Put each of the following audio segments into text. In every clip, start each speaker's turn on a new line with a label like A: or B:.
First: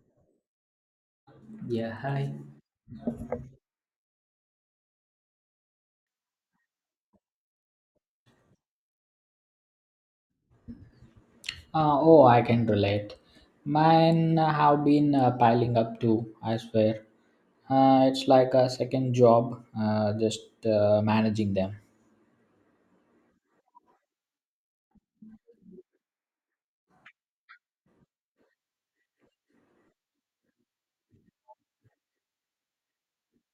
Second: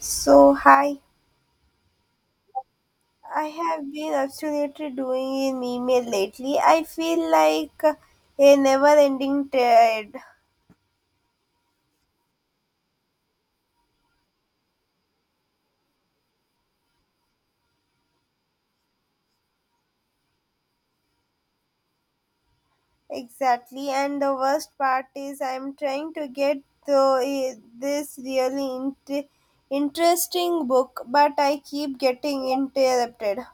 A: So, hi.
B: Yeah, hi.
A: I have been absolutely doing an email lately. I feel like a never ending thread.
B: Oh, I can relate. Mine have been piling up too, I swear. It's like a second job, just managing them.
A: Exactly. And the worst part is, I'm trying to get through this really interesting book, but I keep getting interrupted.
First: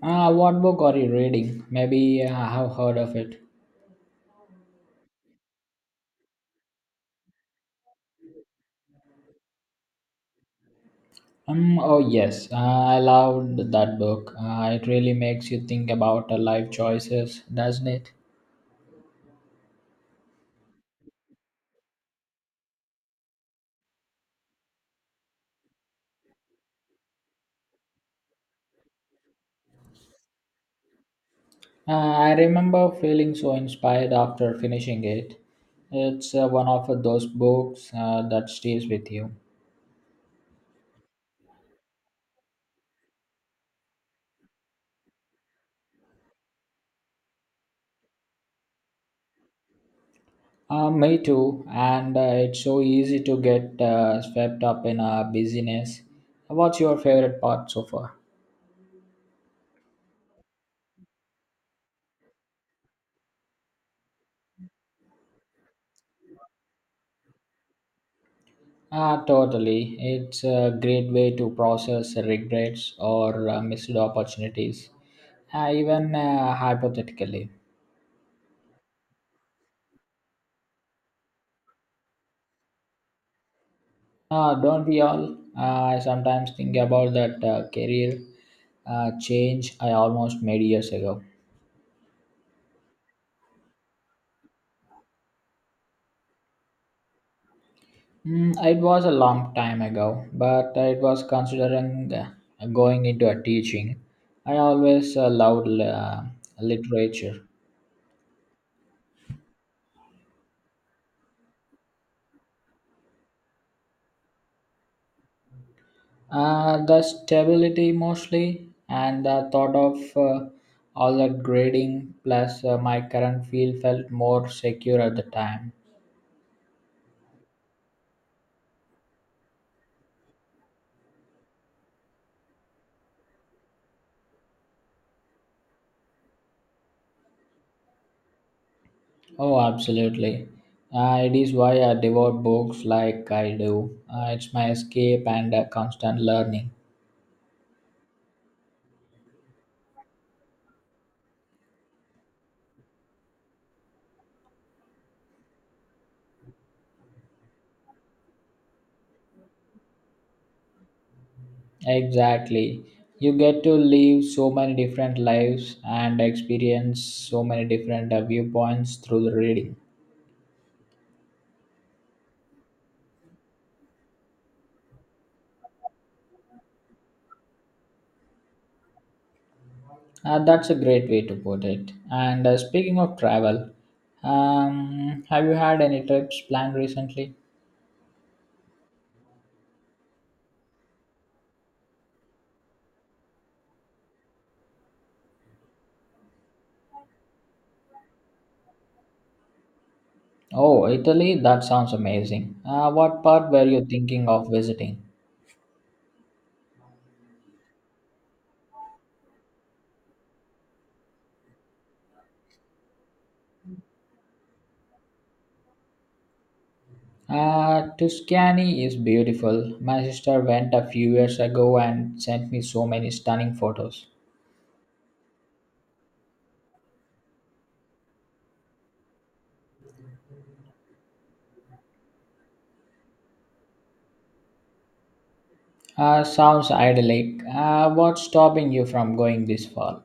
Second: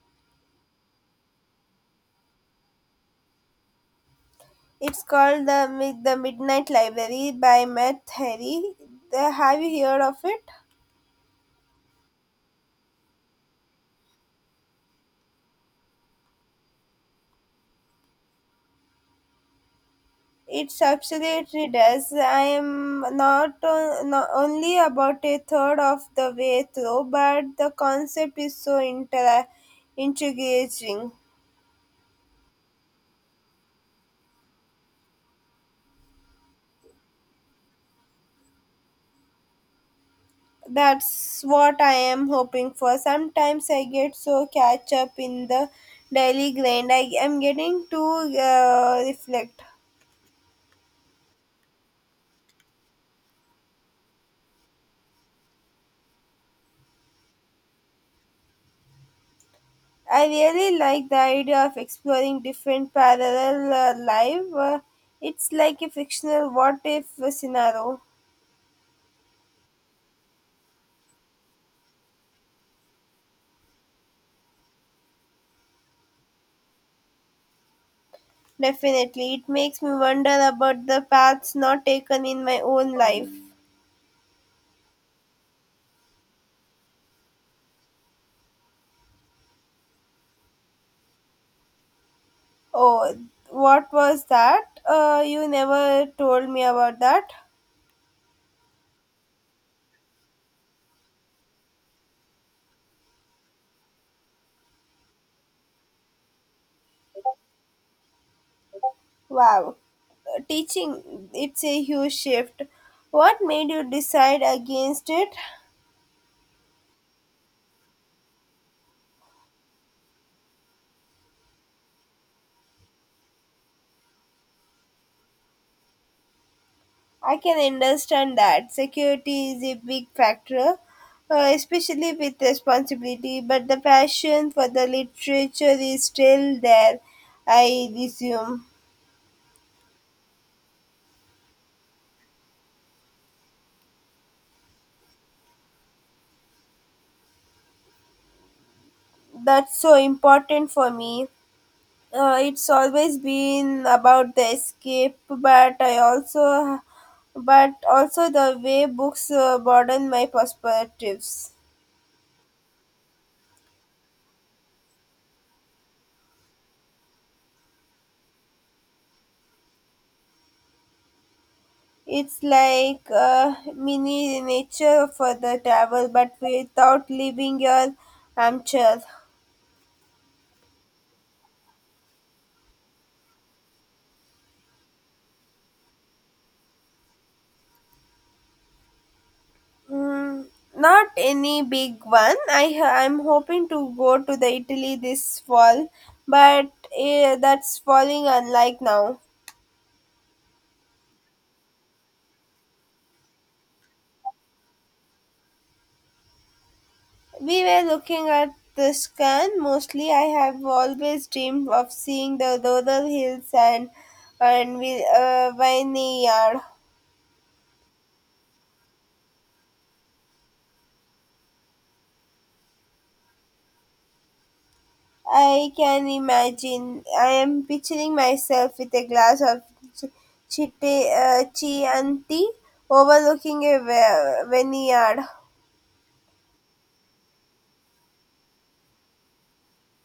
B: What book are you reading? Maybe I have heard of it.
A: It's called the Midnight Library by Matt Harry. Have you heard of it?
B: Oh, yes, I loved that book. It really makes you think about life choices, doesn't it?
A: It's absolutely does. I am not only about a third of the way through, but the concept is so intriguing.
B: I remember feeling so inspired after finishing it. It's one of those books that stays with you.
A: That's what I am hoping for. Sometimes I get so catch up in the daily grind. I am getting to reflect.
B: Me too, and it's so easy to get swept up in busyness. What's your favorite part so far?
A: I really like the idea of exploring different parallel life. It's like a fictional what if scenario.
B: Ah, totally. It's a great way to process regrets or missed opportunities, even hypothetically.
A: Definitely. It makes me wonder about the paths not taken in my own life.
B: Don't we all? I sometimes think about that career change I almost made years ago.
A: Oh, what was that? You never told me about that.
B: Mm, it was a long time ago, but I was considering going into a teaching. I always loved literature.
A: Wow. Teaching, it's a huge shift. What made you decide against it?
B: The stability mostly, and the thought of all that grading plus my current field felt more secure at the time.
A: I can understand that. Security is a big factor, especially with responsibility, but the passion for the literature is still there, I resume.
B: Oh, absolutely. It is why I devour books like I do. It's my escape and constant learning.
A: That's so important for me. It's always been about the escape, but also the way books broaden my perspectives.
B: Exactly. You get to live so many different lives and experience so many different viewpoints through the reading.
A: It's like a mini nature for the travel, but without leaving your armchair.
B: That's a great way to put it. And speaking of travel, have you had any trips planned recently?
A: Mm, Not any big one. I'm hoping to go to the Italy this fall, but that's falling unlike now.
B: Oh, Italy, that sounds amazing. What part were you thinking of visiting?
A: We were looking at the scan mostly. I have always dreamed of seeing the Dodal Hills and vineyard.
B: Tuscany is beautiful. My sister went a few years ago and sent me so many stunning photos.
A: I can imagine. I am picturing myself with a glass of ch- chite, chianti overlooking a vineyard.
B: Sounds idyllic. What's stopping you from going this fall?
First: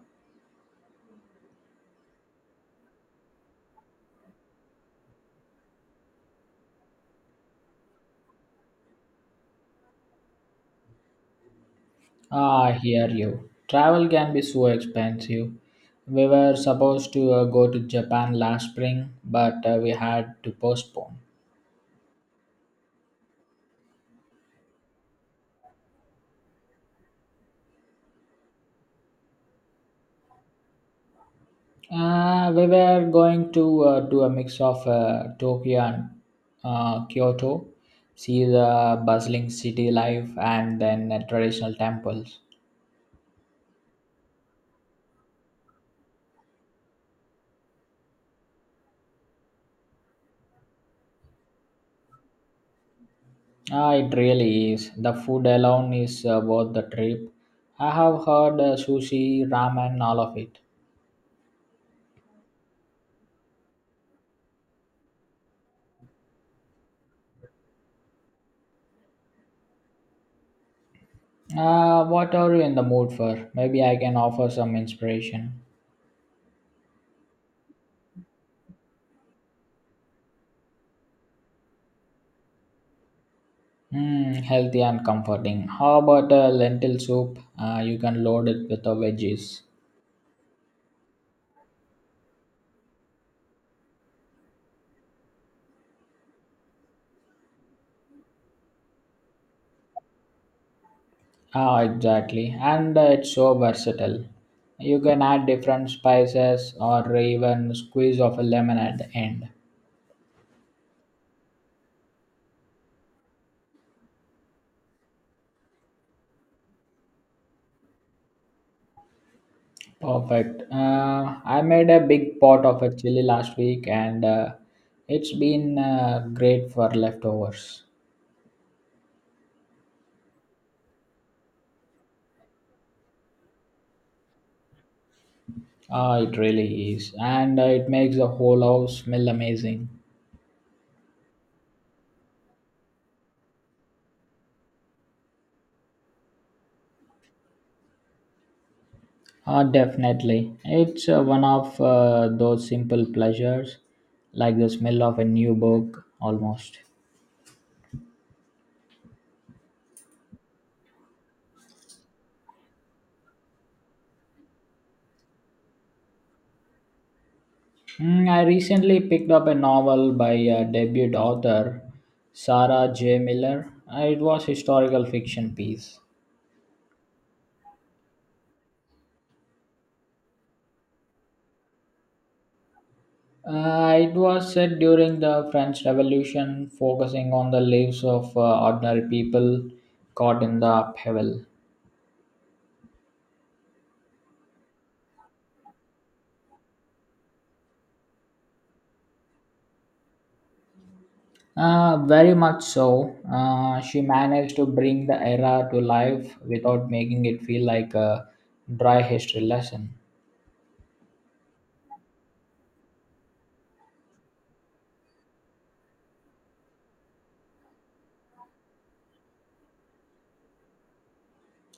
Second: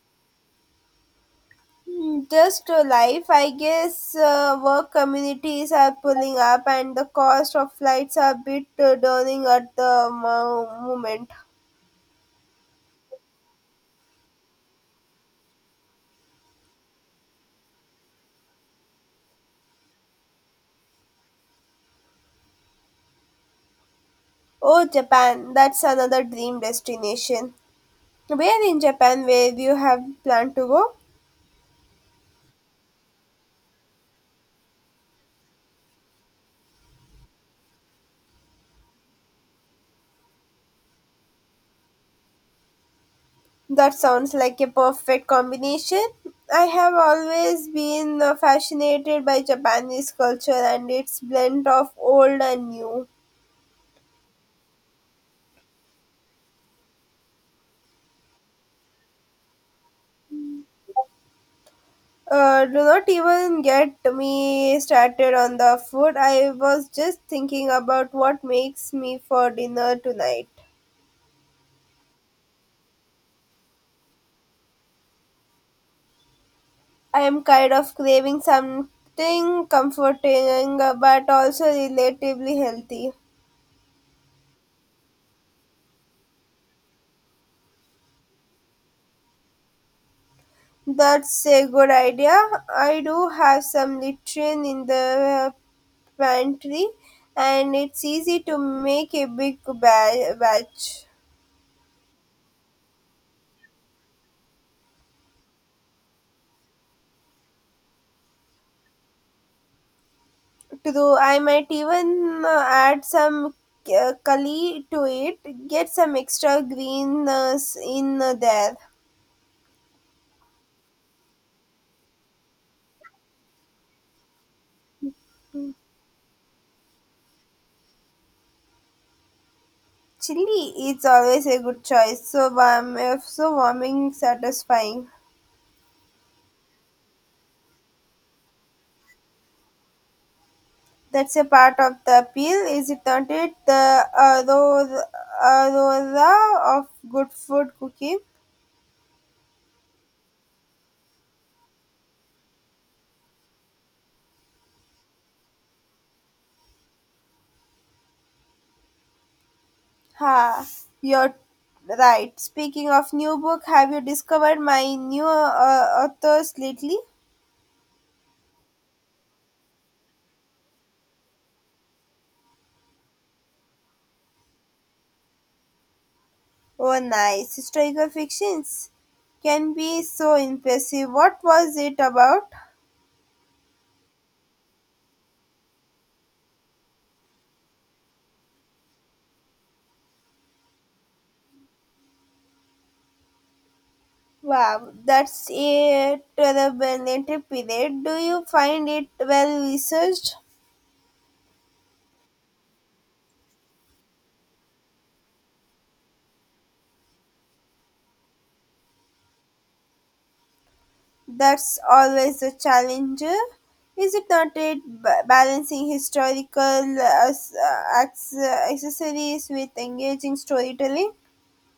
A: Just a life, I guess. Work communities are pulling up, and the cost of flights are a bit daunting at the moment.
B: Ah, I hear you. Travel can be so expensive. We were supposed to go to Japan last spring, but we had to postpone.
A: Oh, Japan, that's another dream destination. Where in Japan where you have planned to go?
B: We were going to do a mix of Tokyo and Kyoto, see the bustling city life, and then traditional temples.
A: That sounds like a perfect combination. I have always been fascinated by Japanese culture and its blend of old and new.
B: Ah, it really is. The food alone is worth the trip. I have heard sushi, ramen, all of it.
A: Do not even get me started on the food. I was just thinking about what makes me for dinner tonight.
B: What are you in the mood for? Maybe I can offer some inspiration.
A: I'm kind of craving something comforting but also relatively healthy.
B: Hmm, healthy and comforting. How about a lentil soup? You can load it with the veggies.
A: That's a good idea. I do have some Litrian in the pantry and it's easy to make a big batch.
B: Ah, exactly. And it's so versatile. You can add different spices or even squeeze of a lemon at the end.
A: Though I might even add some kali to it, get some extra green in there.
B: Perfect. I made a big pot of a chili last week and it's been great for leftovers.
A: Chili is always a good choice, so warming, satisfying.
B: It really is. And it makes the whole house smell amazing.
A: That's a part of the appeal, is it not? It the aroma of good food cooking.
B: Definitely. It's one of those simple pleasures, like the smell of a new book almost.
A: Ha, you're right. Speaking of new book, have you discovered my new authors lately?
B: Mm, I recently picked up a novel by a debut author, Sarah J. Miller. It was historical fiction piece.
A: Oh, nice historical fictions can be so impressive. What was it about?
B: It was set during the French Revolution, focusing on the lives of ordinary people caught in the upheaval.
A: Wow, that's a turbulent period. Do you find it well researched?
B: Very much so. She managed to bring the era to life without making it feel like a dry history lesson.
A: That's always a challenge. Is it not it balancing historical accessories with engaging storytelling?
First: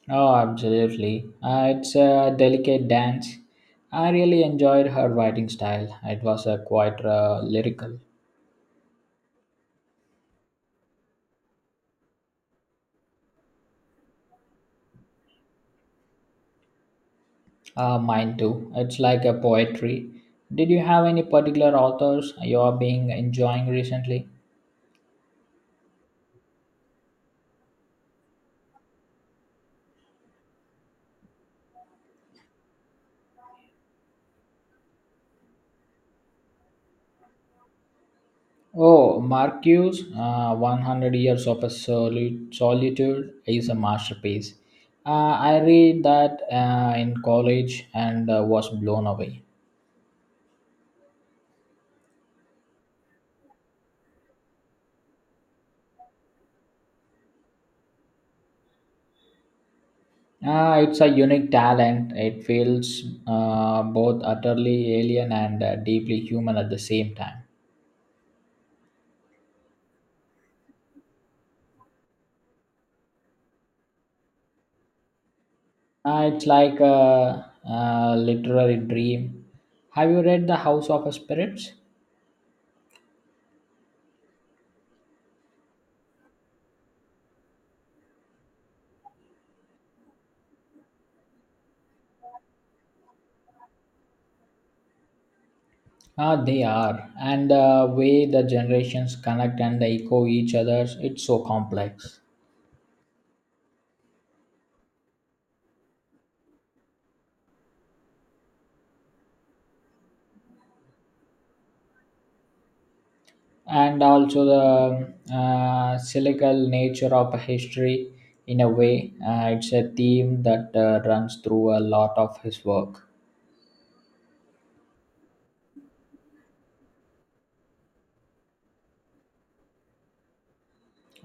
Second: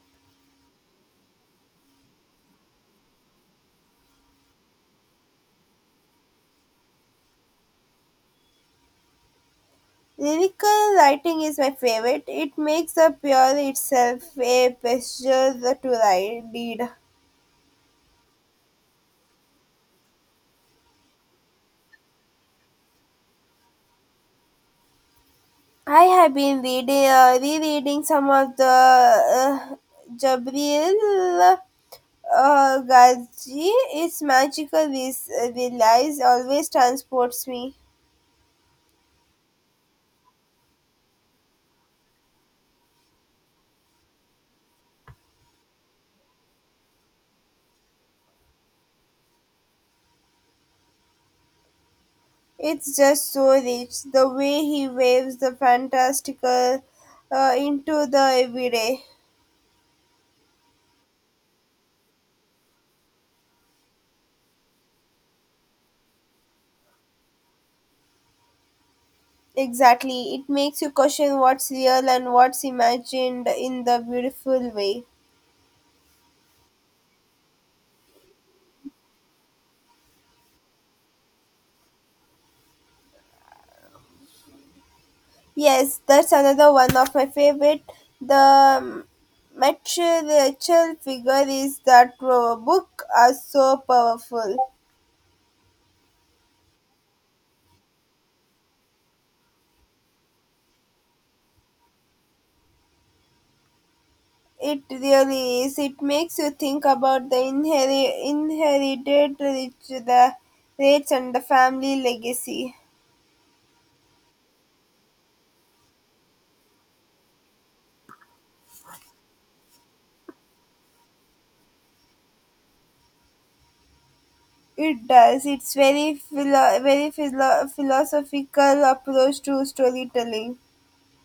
B: Oh, absolutely. It's a delicate dance. I really enjoyed her writing style. It was quite lyrical.
A: Lyrical writing is my favorite. It makes the pure itself a pleasure to write, read.
B: Mine too. It's like a poetry. Did you have any particular authors you are being enjoying recently?
A: I have been rereading some of the uh, Jabril Gaji, it's magical. This relies always transports me.
B: Oh, Marcuse, 100 Years of a Solitude is a masterpiece. I read that in college and was blown away.
A: It's just so rich. The way he waves the fantastical into the everyday.
B: It's a unique talent. It feels both utterly alien and deeply human at the same time.
A: Exactly. It makes you question what's real and what's imagined in the beautiful way.
B: It's like a literary dream. Have you read The House of Spirits?
A: Yes, that's another one of my favorite. The material figure is that book are so powerful.
B: Ah, they are. And the way the generations connect and they echo each other, it's so complex.
A: It really is. It makes you think about the inherited rich, the rates, and the family legacy.
B: And also the cyclical nature of history, in a way, it's a theme that runs through a lot of his work.
A: It does. It's philosophical approach to storytelling.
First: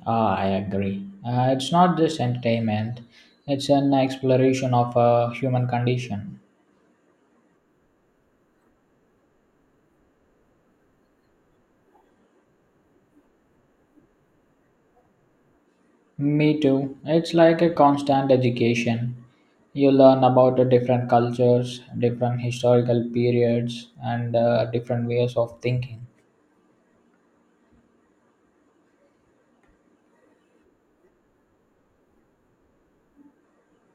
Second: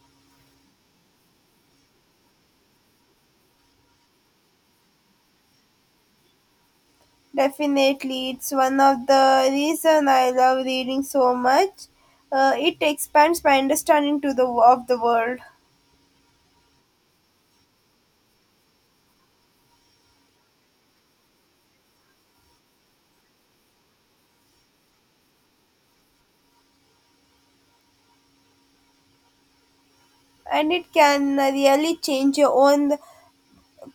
B: Ah, I agree. It's not just entertainment, it's an exploration of a human condition.
A: Definitely, it's one of the reason I love reading so much. It expands my understanding to the of the world,
B: Me too. It's like a constant education. You learn about the different cultures, different historical periods, and different ways of thinking.
A: and it can really change your own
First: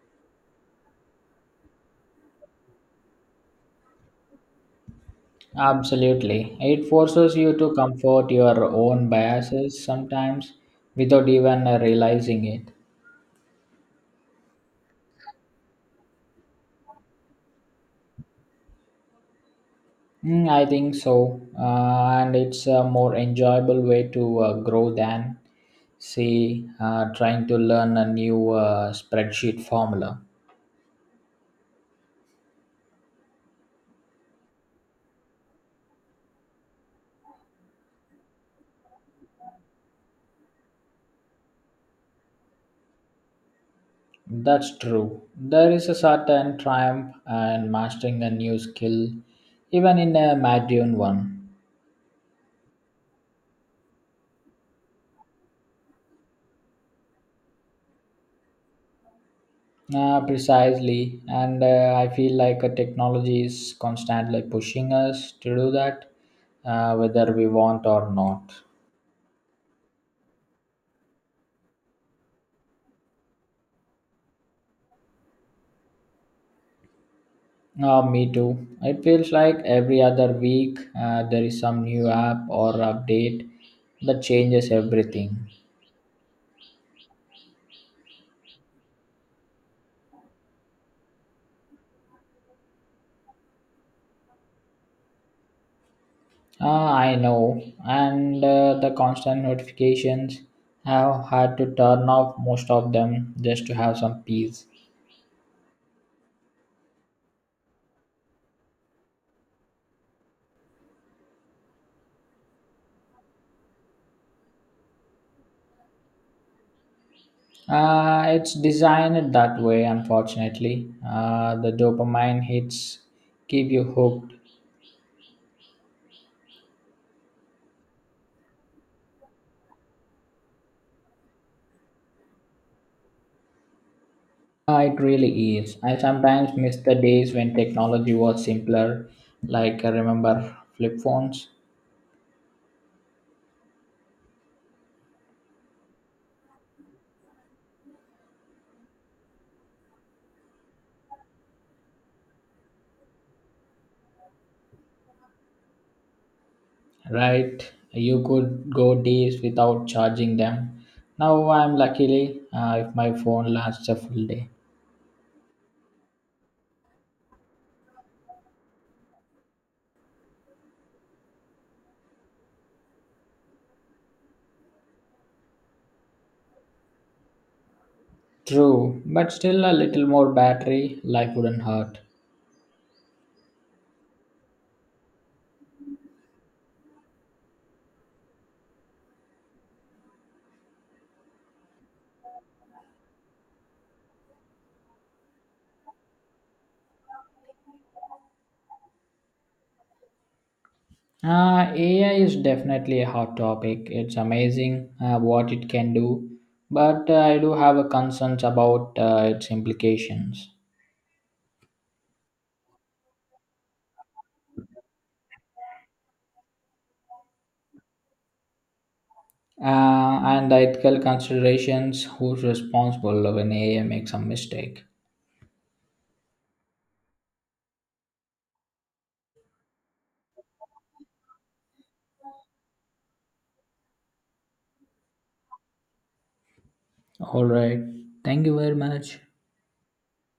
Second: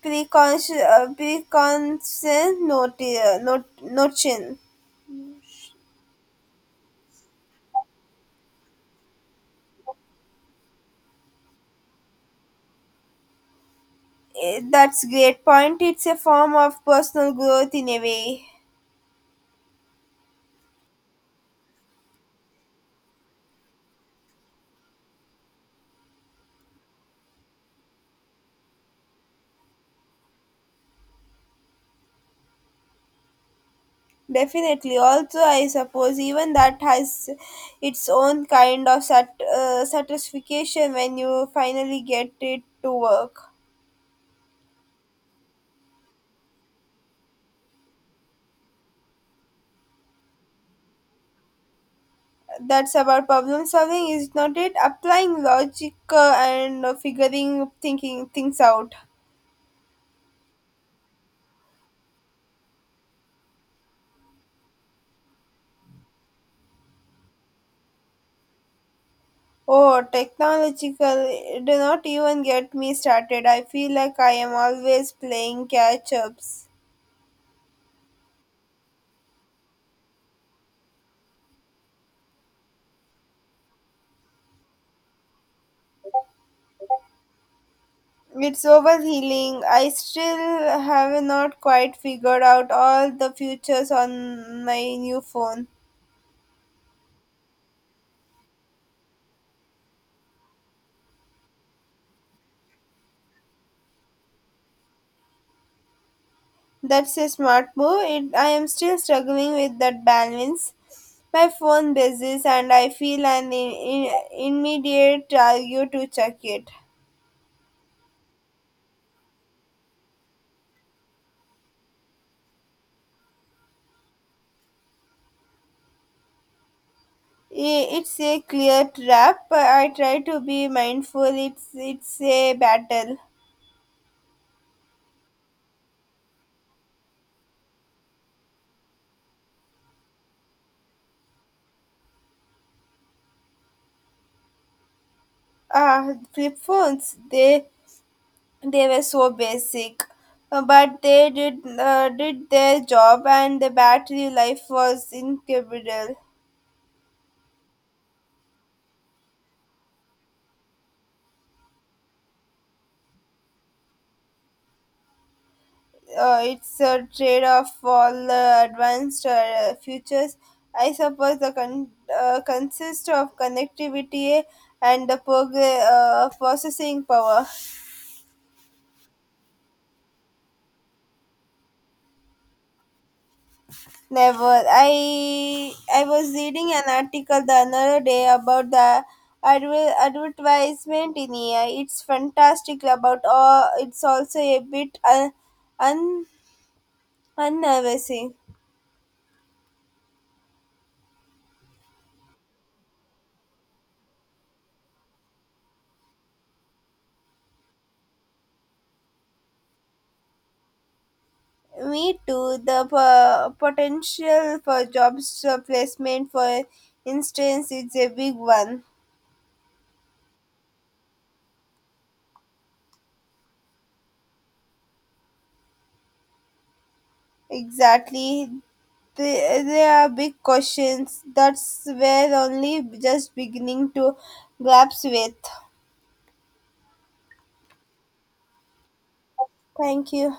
A: preconscious notion.
B: Absolutely. It forces you to comfort your own biases sometimes without even realizing it.
A: That's great point. It's a form of personal growth in a way.
B: Mm, I think so. And it's a more enjoyable way to grow than, say, trying to learn a new spreadsheet formula.
A: Definitely. Also, I suppose even that has its own kind of satisfaction when you finally get it to work.
B: That's true. There is a certain triumph in mastering a new skill, even in a mundane one.
A: That's about problem solving, is not it? Applying logic and figuring thinking things out.
B: Ah, precisely, and I feel like technology is constantly pushing us to do that, whether we want or not.
A: Oh, technological, do not even get me started. I feel like I am always playing catch ups.
B: Ah, me too. It feels like every other week there is some new app or update that changes everything.
A: It's overhealing. I still have not quite figured out all the features on my new phone.
B: Ah, I know, and the constant notifications have had to turn off most of them just to have some peace.
A: That's a smart move. I am still struggling with that balance. My phone buzzes and I feel an immediate urge to check it.
B: It's designed that way, unfortunately. The dopamine hits keep you hooked.
A: It's a clear trap. I try to be mindful. It's a battle.
B: It really is. I sometimes miss the days when technology was simpler, like I remember flip phones.
A: Ah, flip phones. They were so basic. But they did their job, and the battery life was incredible.
B: Right? You could go days without charging them. Now I'm luckily if my phone lasts a full day.
A: It's a trade off for advanced futures. I suppose the consist of connectivity and the processing power.
B: True, but still a little more battery life wouldn't hurt.
A: Never. I was reading an article the another day about the advertisement in AI. It's fantastic about all. It's also a bit un unnerving.
B: AI is definitely a hot topic. It's amazing what it can do, but I do have a concerns about its implications
A: Me too. The potential for jobs placement, for instance, it's a big one.
B: uh, and the ethical considerations. Who's responsible when AI makes a mistake?
A: Exactly. They are big questions. That's where only just beginning to grasp with.
B: All right. Thank you very much.
A: Thank you.